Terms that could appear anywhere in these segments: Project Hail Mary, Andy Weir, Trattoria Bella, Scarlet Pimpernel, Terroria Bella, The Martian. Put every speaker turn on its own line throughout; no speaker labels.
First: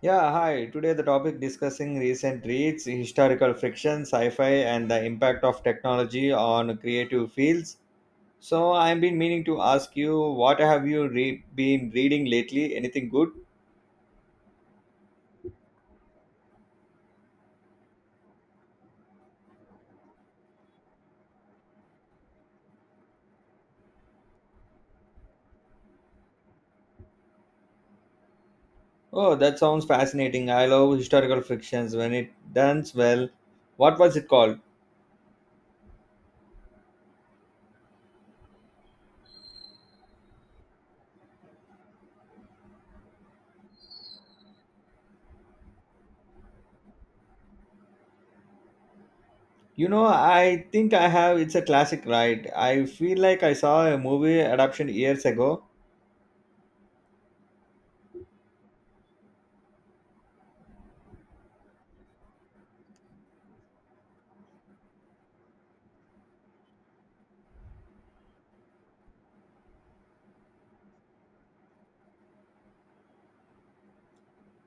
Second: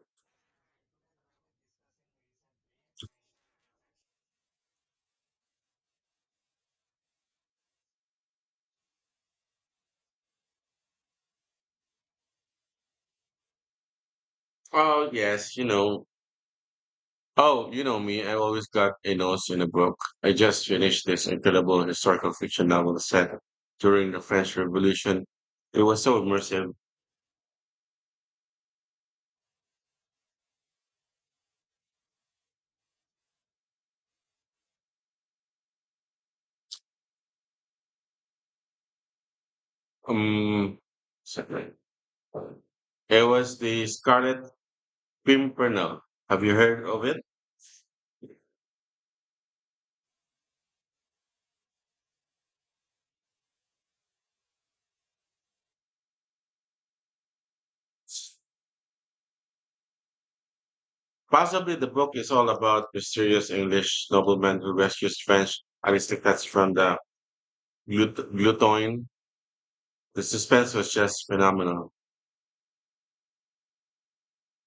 Yeah, hi. Today the topic discussing recent reads, historical fiction, sci-fi, and the impact of technology on creative fields. So I've been meaning to ask you, what have you been reading lately? Anything good?
Oh yes, you know. Oh, you know me. I always got a nose in a book. I just finished this incredible historical fiction novel set during the French Revolution. It was so immersive.
Oh, that sounds fascinating. I love historical fictions when it does well. What was it called?
Um, second. It was the Scarlet Pimpernel. Have you heard of it?
You know, I think I have. It's a classic, right? I feel like I saw a movie adaptation years ago.
Possibly the book is all about mysterious English nobleman who rescues French aristocrats from the gluttony. The suspense was just phenomenal.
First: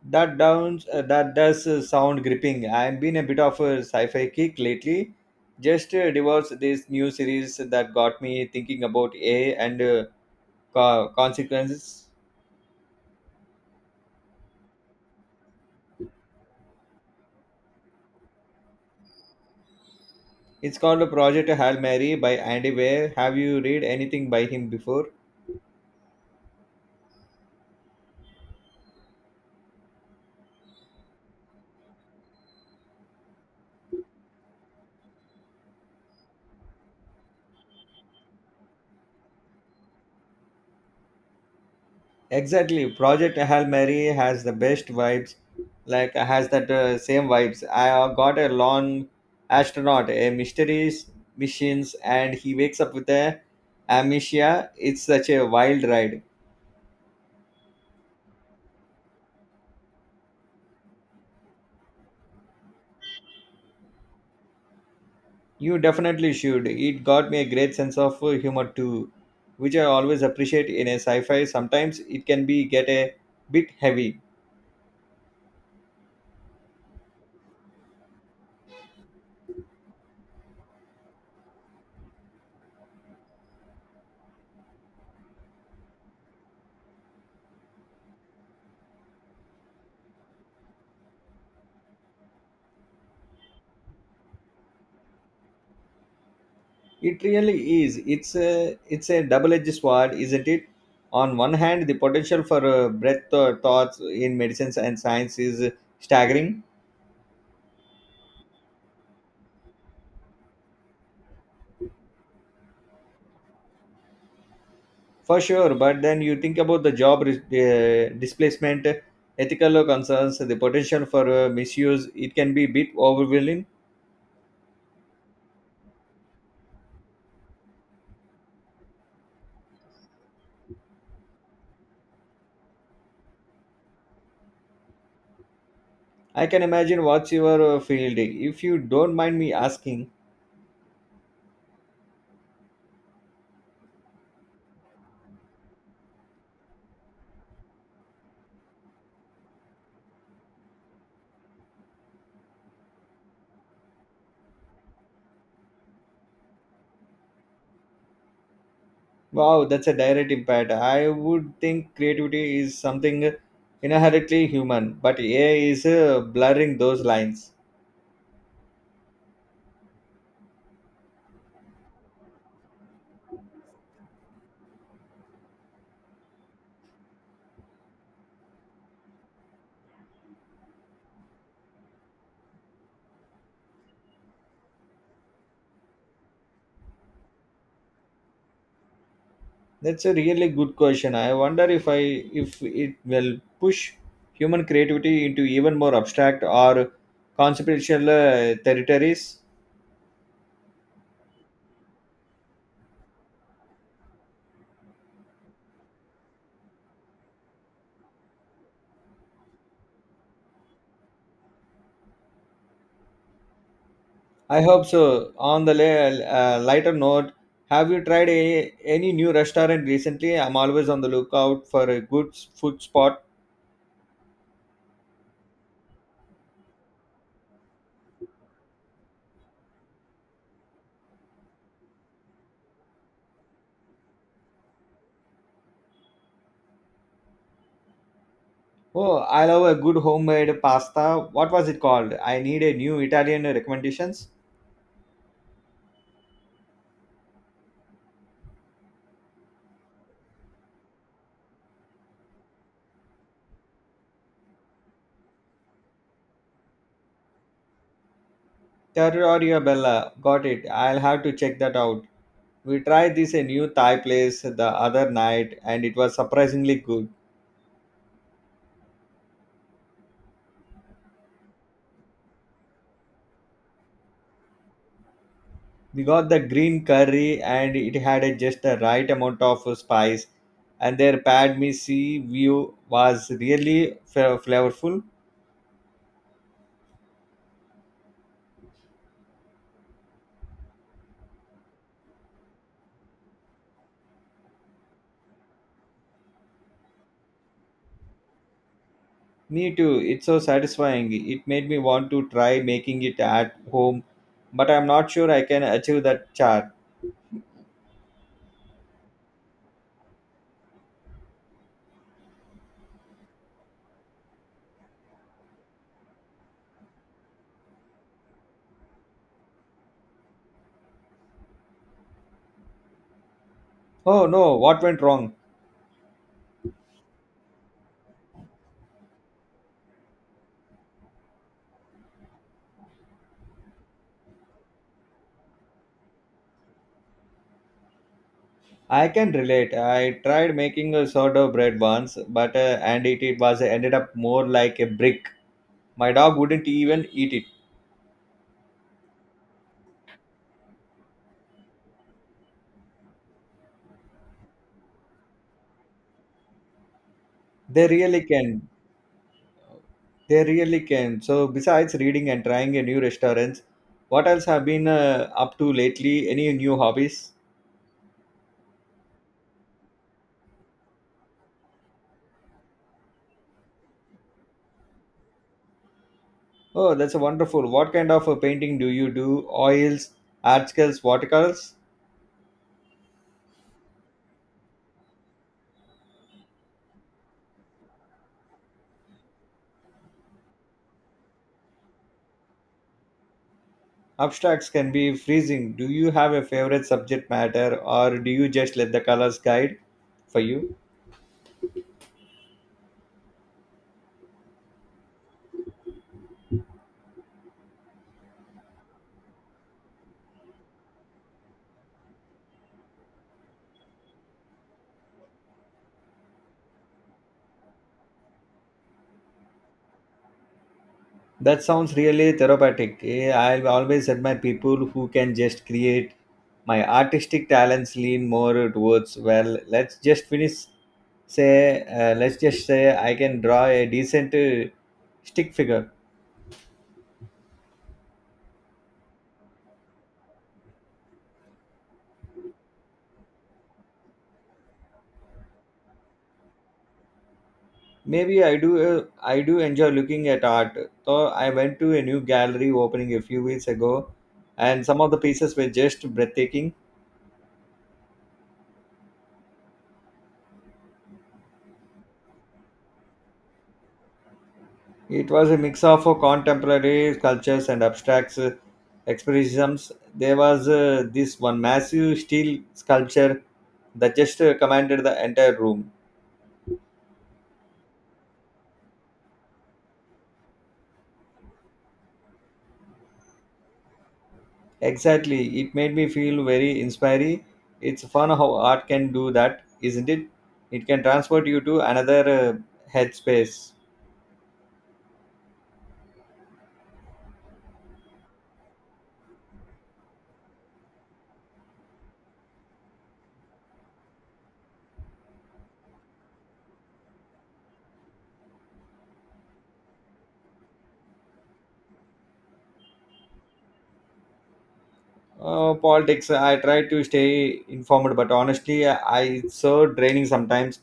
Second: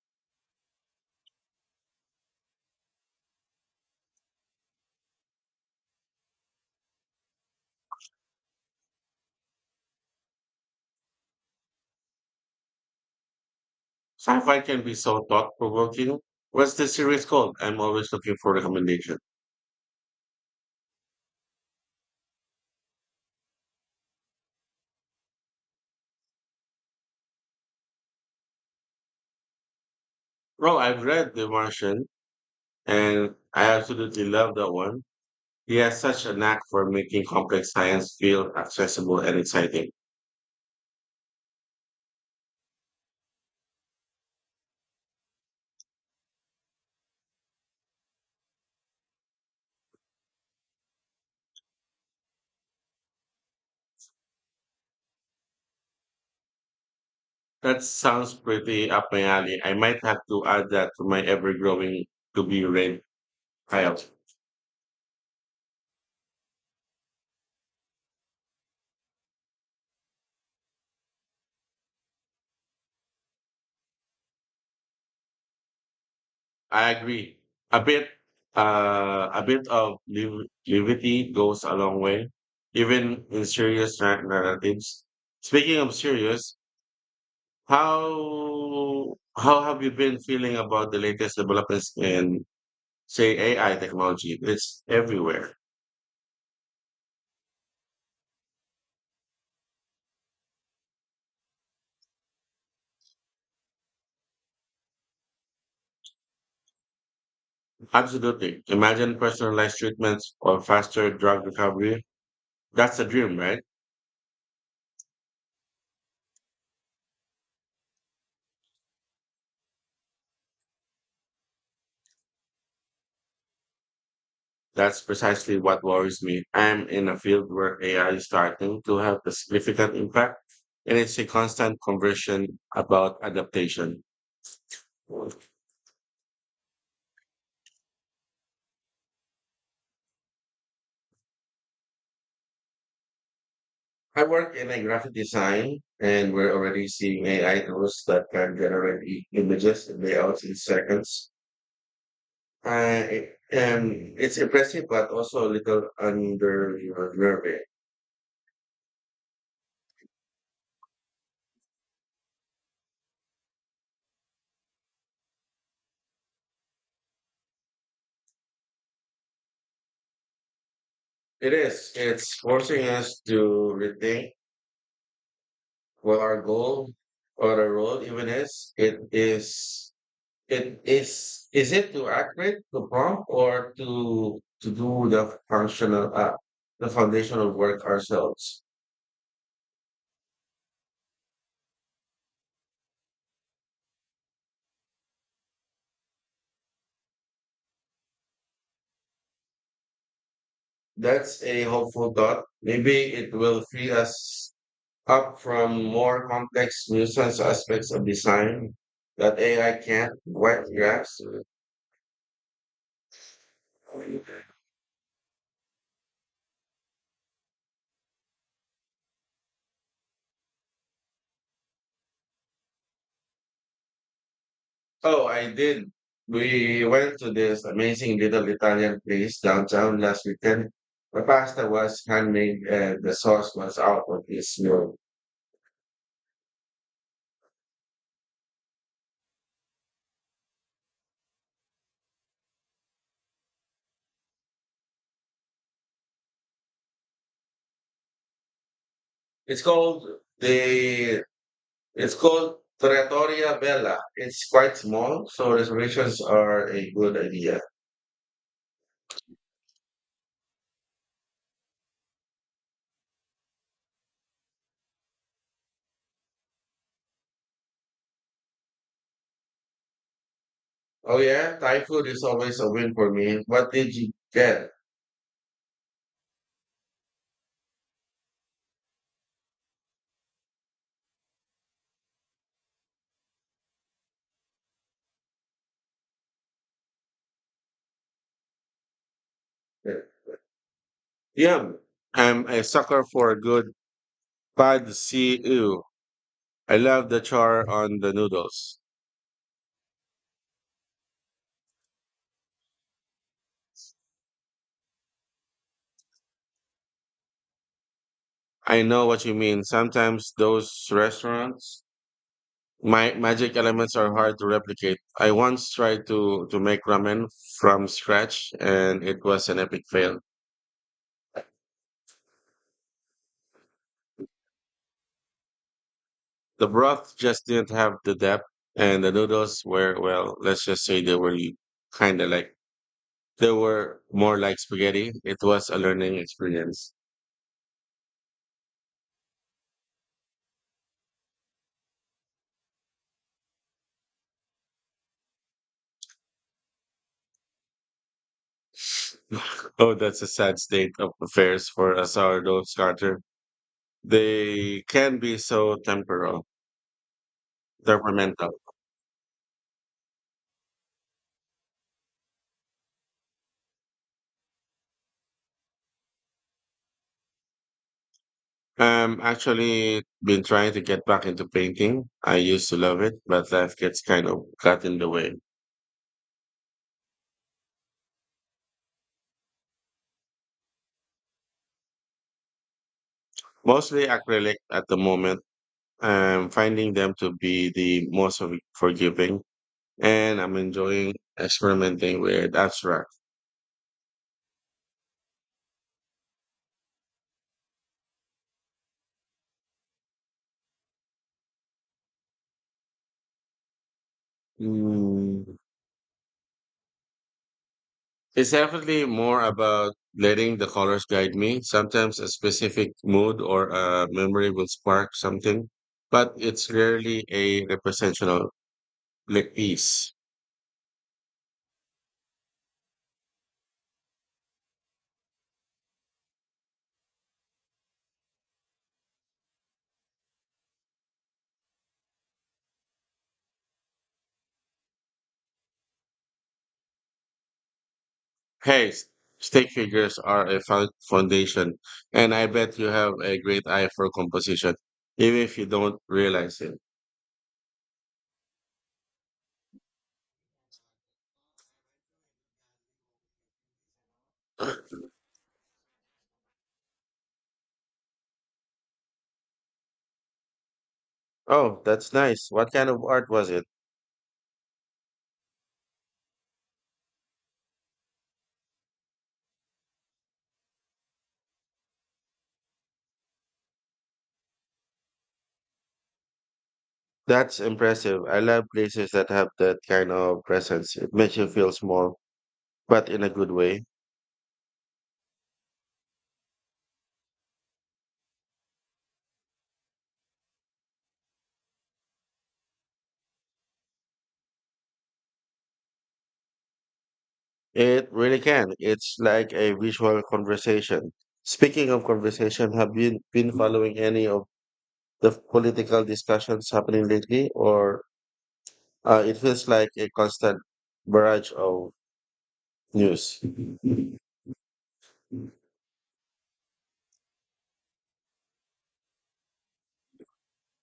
That does sound gripping. I've been a bit of a sci-fi kick lately. Just divorce this new series that got me thinking about A and consequences.
Sci-fi can be so thought-provoking. What's the series called? I'm always looking for recommendation.
It's called Project Hail Mary by Andy Weir. Have you read anything by him before?
Well, I've read The Martian, and I absolutely love that one. He has such a knack for making complex science feel accessible and exciting.
Exactly. Project Hail Mary has the best vibes. Like has that same vibes. I got a lone astronaut, a mysteries missions, and he wakes up with a amnesia. It's such a wild ride.
That sounds pretty up my alley. I might have to add that to my ever-growing to-be-read pile.
You definitely should. It got me a great sense of humor too, which I always appreciate in a sci-fi. Sometimes it can be get a bit heavy.
I agree. A bit, a bit of levity goes a long way, even in serious narratives. Speaking of serious, how have you been feeling about the latest developments in, say, AI technology? It's everywhere.
It really is. It's a double-edged sword, isn't it? On one hand, the potential for breadth thoughts in medicines and science is staggering,
Absolutely. Imagine personalized treatments or faster drug recovery. That's a dream, right?
for sure. But then you think about the job displacement, ethical concerns, the potential for misuse. It can be a bit overwhelming.
That's precisely what worries me. I'm in a field where AI is starting to have a significant impact, and it's a constant conversation about adaptation.
I can imagine what's your field if you don't mind me asking.
I work in a graphic design, and we're already seeing AI tools that can generate images and layouts in seconds. And it's impressive, but also a little underwhelming.
Wow, that's a direct impact. I would think creativity is something inherently human, but AI is blurring those lines.
It is. It's forcing us to rethink what our goal or our role even is. It is It is it to accurate to prompt or to do the functional the foundational work ourselves?
That's a really good question. I wonder if it will push human creativity into even more abstract or conceptual territories.
That's a hopeful thought. Maybe it will free us up from more complex nuisance aspects of design that AI can't quite grasp.
I hope so. On the lighter note, have you tried any new restaurant recently? I'm always on the lookout for a good food spot.
Oh, I did. We went to this amazing little Italian place downtown last weekend. The pasta was handmade and the sauce was out of this world.
Oh, I love a good homemade pasta. What was it called? I need a new Italian recommendations.
It's called the it's called Trattoria Bella. It's quite small, so reservations are a good idea.
Terroria Bella. Got it. I'll have to check that out. We tried this a new Thai place the other night and it was surprisingly good.
Oh yeah, Thai food is always a win for me. What did you get?
We got the green curry and it had just the right amount of spice and their pad me see view was really flavorful.
Yum! I'm a sucker for a good pad see ew. I love the char on the noodles.
Me too. It's so satisfying. It made me want to try making it at home, but I'm not sure I can achieve that char.
I know what you mean. Sometimes those restaurants, my magic elements are hard to replicate. I once tried to make ramen from scratch, and it was an epic fail.
Oh no, what went wrong?
The broth just didn't have the depth, and the noodles were, well, let's just say they were kind of like, they were more like spaghetti. It was a learning experience.
I can relate. I tried making a sourdough bread once, but and it was ended up more like a brick. My dog wouldn't even eat it.
Oh, that's a sad state of affairs for a sourdough starter. They can be so temporal,
They really
temperamental.
can. They really can. So besides reading and trying a new restaurants, what else have been up to lately? Any new hobbies?
I'm actually been trying to get back into painting. I used to love it, but life gets kind of got in the way.
Oh, that's wonderful. What kind of a painting do you do? Oils, articles, watercolors?
Mostly acrylic at the moment. I'm finding them to be the most forgiving, and I'm enjoying experimenting with abstract.
Abstracts can be freezing. Do you have a favorite subject matter or do you just let the colors guide for you?
Mm. It's definitely more about letting the colors guide me. Sometimes a specific mood or a memory will spark something, but it's rarely a representational like, piece.
That sounds really therapeutic. I always admire people who can just create. My artistic talents lean more towards, well, let's just say I can draw a decent stick figure.
Hey, stick figures are a foundation, and I bet you have a great eye for composition, even if you don't realize it.
Maybe I do. I do enjoy looking at art. So I went to a new gallery opening a few weeks ago, and some of the pieces were just breathtaking.
Oh, that's nice. What kind of art was it?
It was a mix of contemporary sculptures and abstracts, expressionisms. There was this one massive steel sculpture that just commanded the entire room.
That's impressive. I love places that have that kind of presence. It makes you feel small, but in a good way.
Exactly, it made me feel very inspiring. It's fun how art can do that, isn't it? It can transport you to another headspace.
It really can. It's like a visual conversation. Speaking of conversation, have you been following any of the political discussions happening lately, or it feels like a constant barrage of news?
Politics, I try to stay informed, but honestly, I it's so draining sometimes.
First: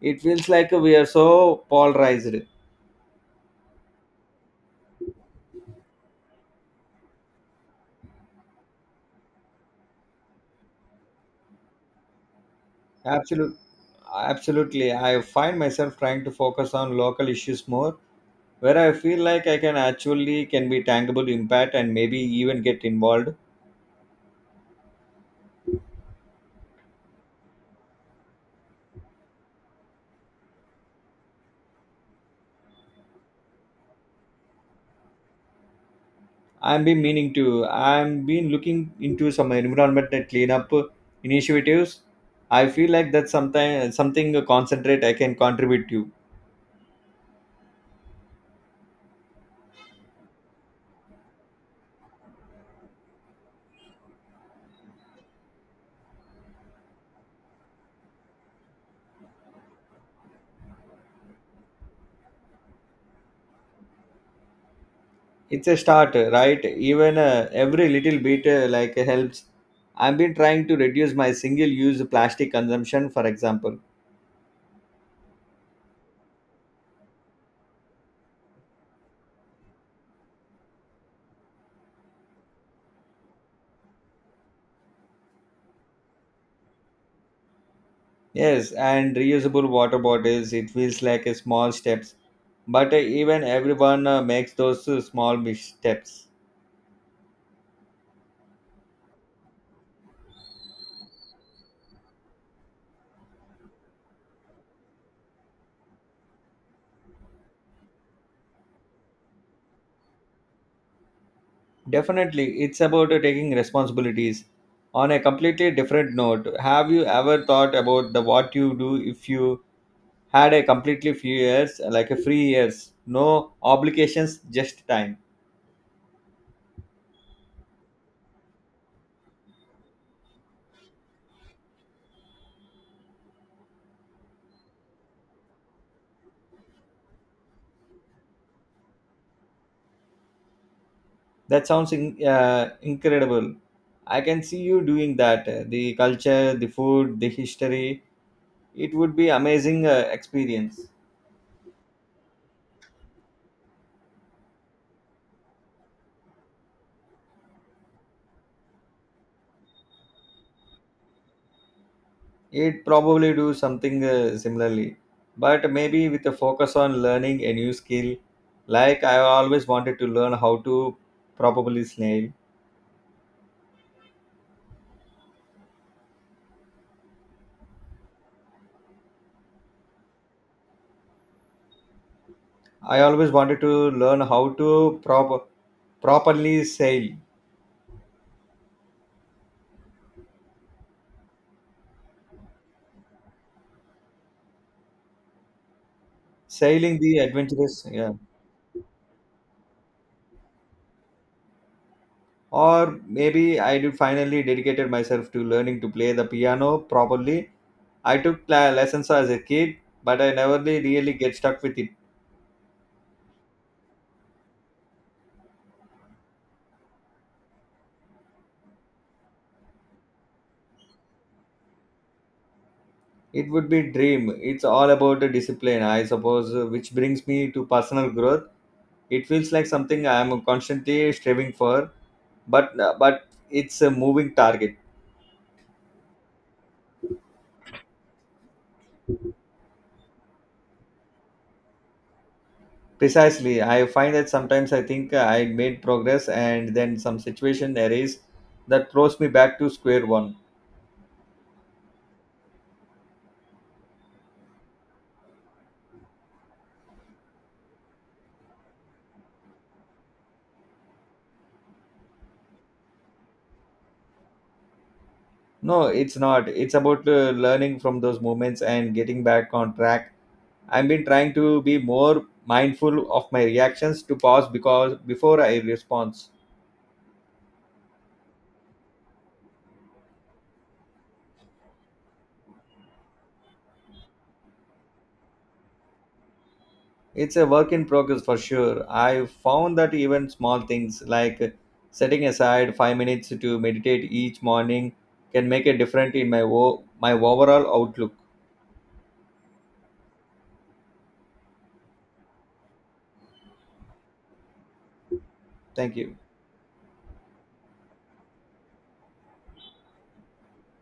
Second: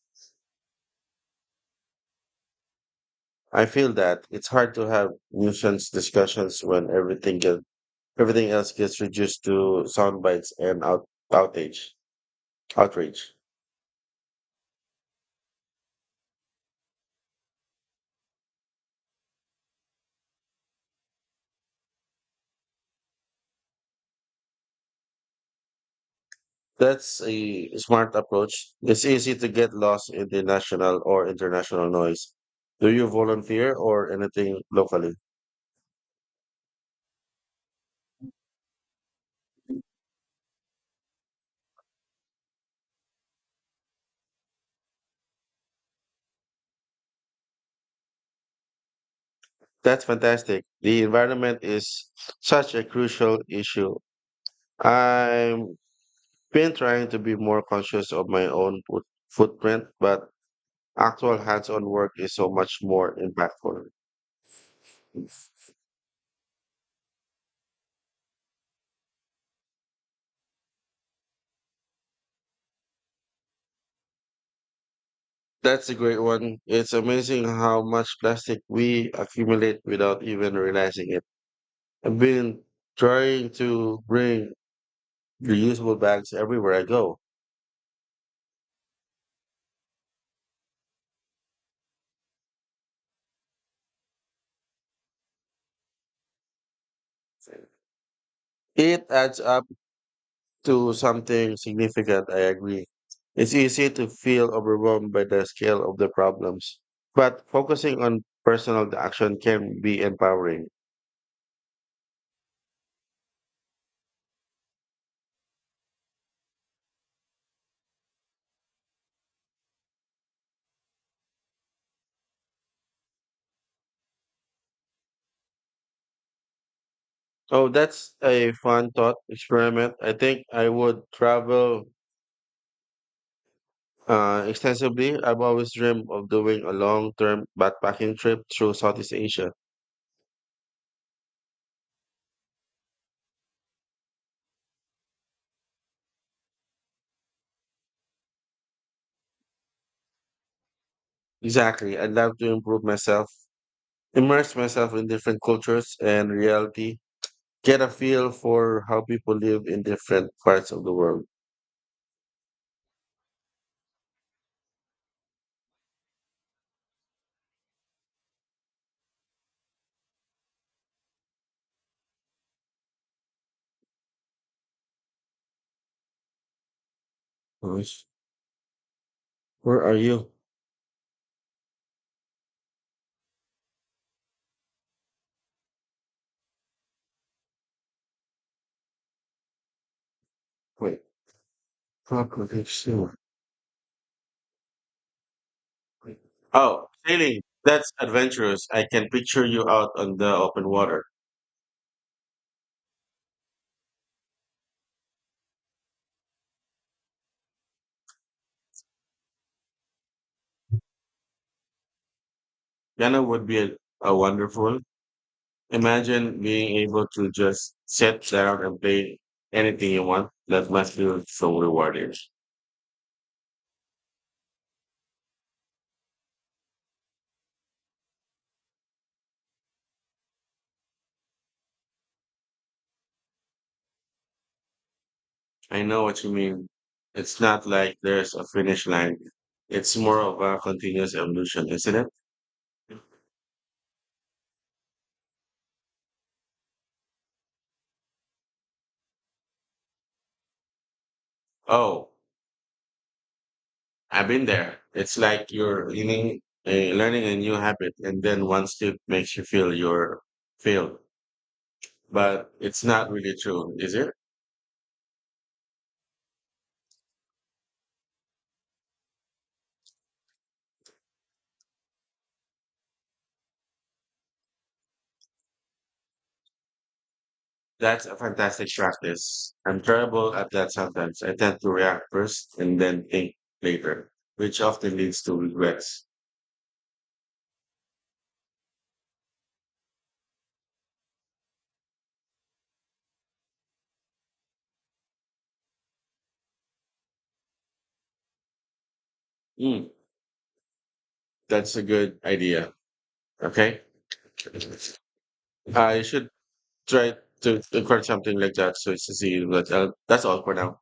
It feels like we are so polarized.
I feel that it's hard to have nuisance discussions when Everything else gets reduced to sound bites and outrage.
Absolutely, absolutely. I find myself trying to focus on local issues more, where I feel like I can actually can be tangible impact and maybe even get involved.
That's a smart approach. It's easy to get lost in the national or international noise. Do you volunteer or anything locally?
I've been meaning to. I've been looking into some environment and cleanup initiatives. I feel like that's something concentrate I can contribute to.
That's fantastic. The environment is such a crucial issue. I've been trying to be more conscious of my own footprint, but actual hands on work is so much more impactful.
It's a start, right, even every little bit like helps. I've been trying to reduce my single use plastic consumption, for example.
That's a great one. It's amazing how much plastic we accumulate without even realizing it. I've been trying to bring reusable bags everywhere I go.
Yes, and reusable water bottles. It feels like a small steps, but even everyone makes those small missteps.
It adds up to something significant, I agree. It's easy to feel overwhelmed by the scale of the problems, but focusing on personal action can be empowering.
Definitely, it's about taking responsibilities. On a completely different note, have you ever thought about the what you do if you had a completely few years, like a free years, no obligations, just time?
Oh, that's a fun thought experiment. I think I would travel extensively. I've always dreamed of doing a long-term backpacking trip through Southeast Asia.
That sounds incredible. I can see you doing that. The culture, the food, the history. It would be amazing experience.
Exactly. I'd love to improve myself, immerse myself in different cultures and reality, get a feel for how people live in different parts of the world.
It probably do something similarly, but maybe with a focus on learning a new skill. Like I always wanted to learn how to properly sail.
Nice. Where are you?
I always wanted to learn how to properly sail.
Wait, properly sure. Oh,
Sailing the
sailing.
adventurous,
That's
yeah.
adventurous. I can picture you out on the open water.
Or maybe I did finally dedicated myself to learning to play the piano properly. I took lessons as a kid, but I never really get stuck with it.
Ghana would be a wonderful. Imagine being able to just sit down and play anything you want. That must feel so rewarding.
It would be dream. It's all about the discipline, I suppose, which brings me to personal growth. It feels like something I am constantly striving for, but it's a moving target.
I know what you mean. It's not like there's a finish line. It's more of a continuous evolution, isn't it?
Precisely, I find that sometimes I think I made progress and then some situation arise that throws me back to square one.
Oh, I've been there. It's like you're learning, learning a new habit, and then one step makes you feel you're failed. But it's not really true, is it?
No, it's not. It's about learning from those moments and getting back on track. I've been trying to be more mindful of my reactions to pause because before I respond.
That's a fantastic practice. I'm terrible at that sometimes. I tend to react first and then think later, which often leads to regrets.
It's a work in progress for sure. I found that even small things like setting aside 5 minutes to meditate each morning can make a difference in my overall outlook.
Hmm, that's a good idea. Okay.
Thank
I
you.
should try to record something like that so it's easy. But that's all for now.